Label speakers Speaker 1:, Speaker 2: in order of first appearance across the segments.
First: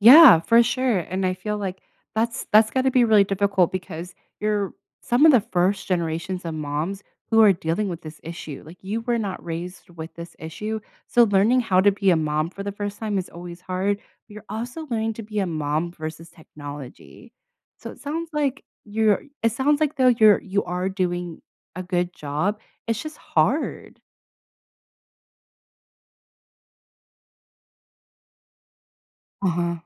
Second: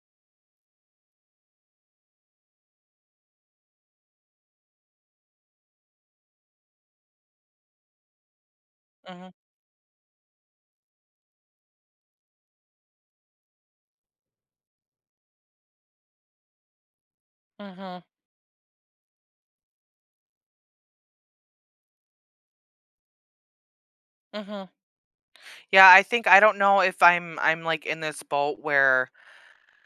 Speaker 1: Yeah, for sure, and I feel like that's that's gotta be really difficult because you're some of the first generations of moms who are dealing with this issue, like you were
Speaker 2: Mhm.
Speaker 1: not raised with this issue, so learning how to be a mom for the first time is always hard. You're also learning to be a mom versus technology so it
Speaker 2: Mhm.
Speaker 1: sounds like you're it sounds like, though, you're you are doing a good job, it's just hard.
Speaker 2: Mhm. Yeah I think I don't know if I'm I'm like in this boat where
Speaker 1: Uh-huh.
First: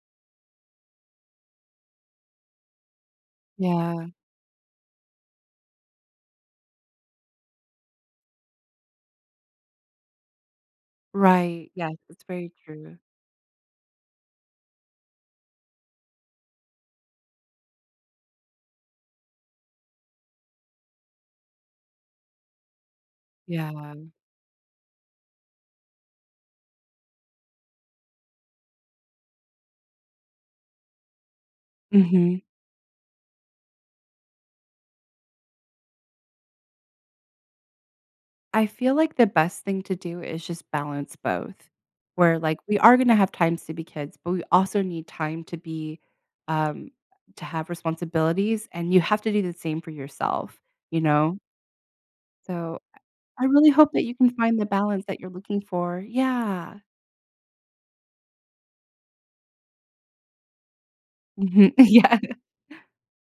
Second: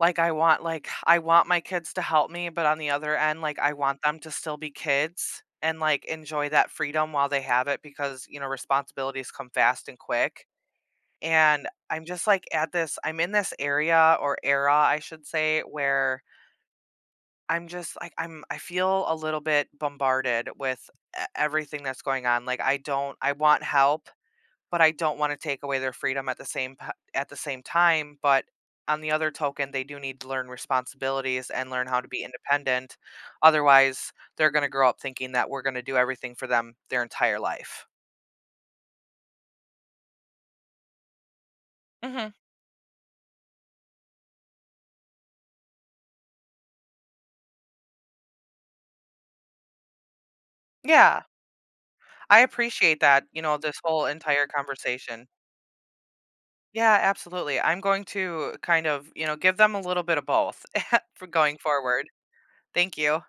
Speaker 2: like, I want, like, I want my kids to help me, but on the other end like I want
Speaker 1: Yeah.
Speaker 2: them to still be kids, and like, enjoy that freedom while they have it because, you know, responsibilities come fast and quick, and
Speaker 1: Right, yes,
Speaker 2: I'm
Speaker 1: that's
Speaker 2: just like,
Speaker 1: very
Speaker 2: at
Speaker 1: true.
Speaker 2: this I'm in this area or era I should say where I'm just, like, I'm I feel a little bit bombarded with e everything that's going on, like, I don't I want
Speaker 1: Yeah.
Speaker 2: help, but I don't wanna take away their freedom at the same pi at the same time, but, on the other token, they do need to learn responsibilities and learn how to be
Speaker 1: Mhm.
Speaker 2: independent, otherwise, they're gonna grow up thinking that we're gonna do everything for them their entire life.
Speaker 1: I feel like the best thing to do is just balance both.
Speaker 2: Mhm.
Speaker 1: Where like, we are going to have times to be kids, but we also need time to be, um to have responsibilities and you have to do the same for yourself, you
Speaker 2: Yeah.
Speaker 1: know?
Speaker 2: I
Speaker 1: So,
Speaker 2: appreciate that, you
Speaker 1: I
Speaker 2: know,
Speaker 1: really
Speaker 2: this
Speaker 1: hope that
Speaker 2: whole
Speaker 1: you can
Speaker 2: entire
Speaker 1: find the balance that
Speaker 2: conversation.
Speaker 1: you're looking for, yeah.
Speaker 2: Yeah, absolutely, I'm going to kind of, you know, give them a little bit of both for going
Speaker 1: Mhm,
Speaker 2: forward.
Speaker 1: yeah.
Speaker 2: Thank you.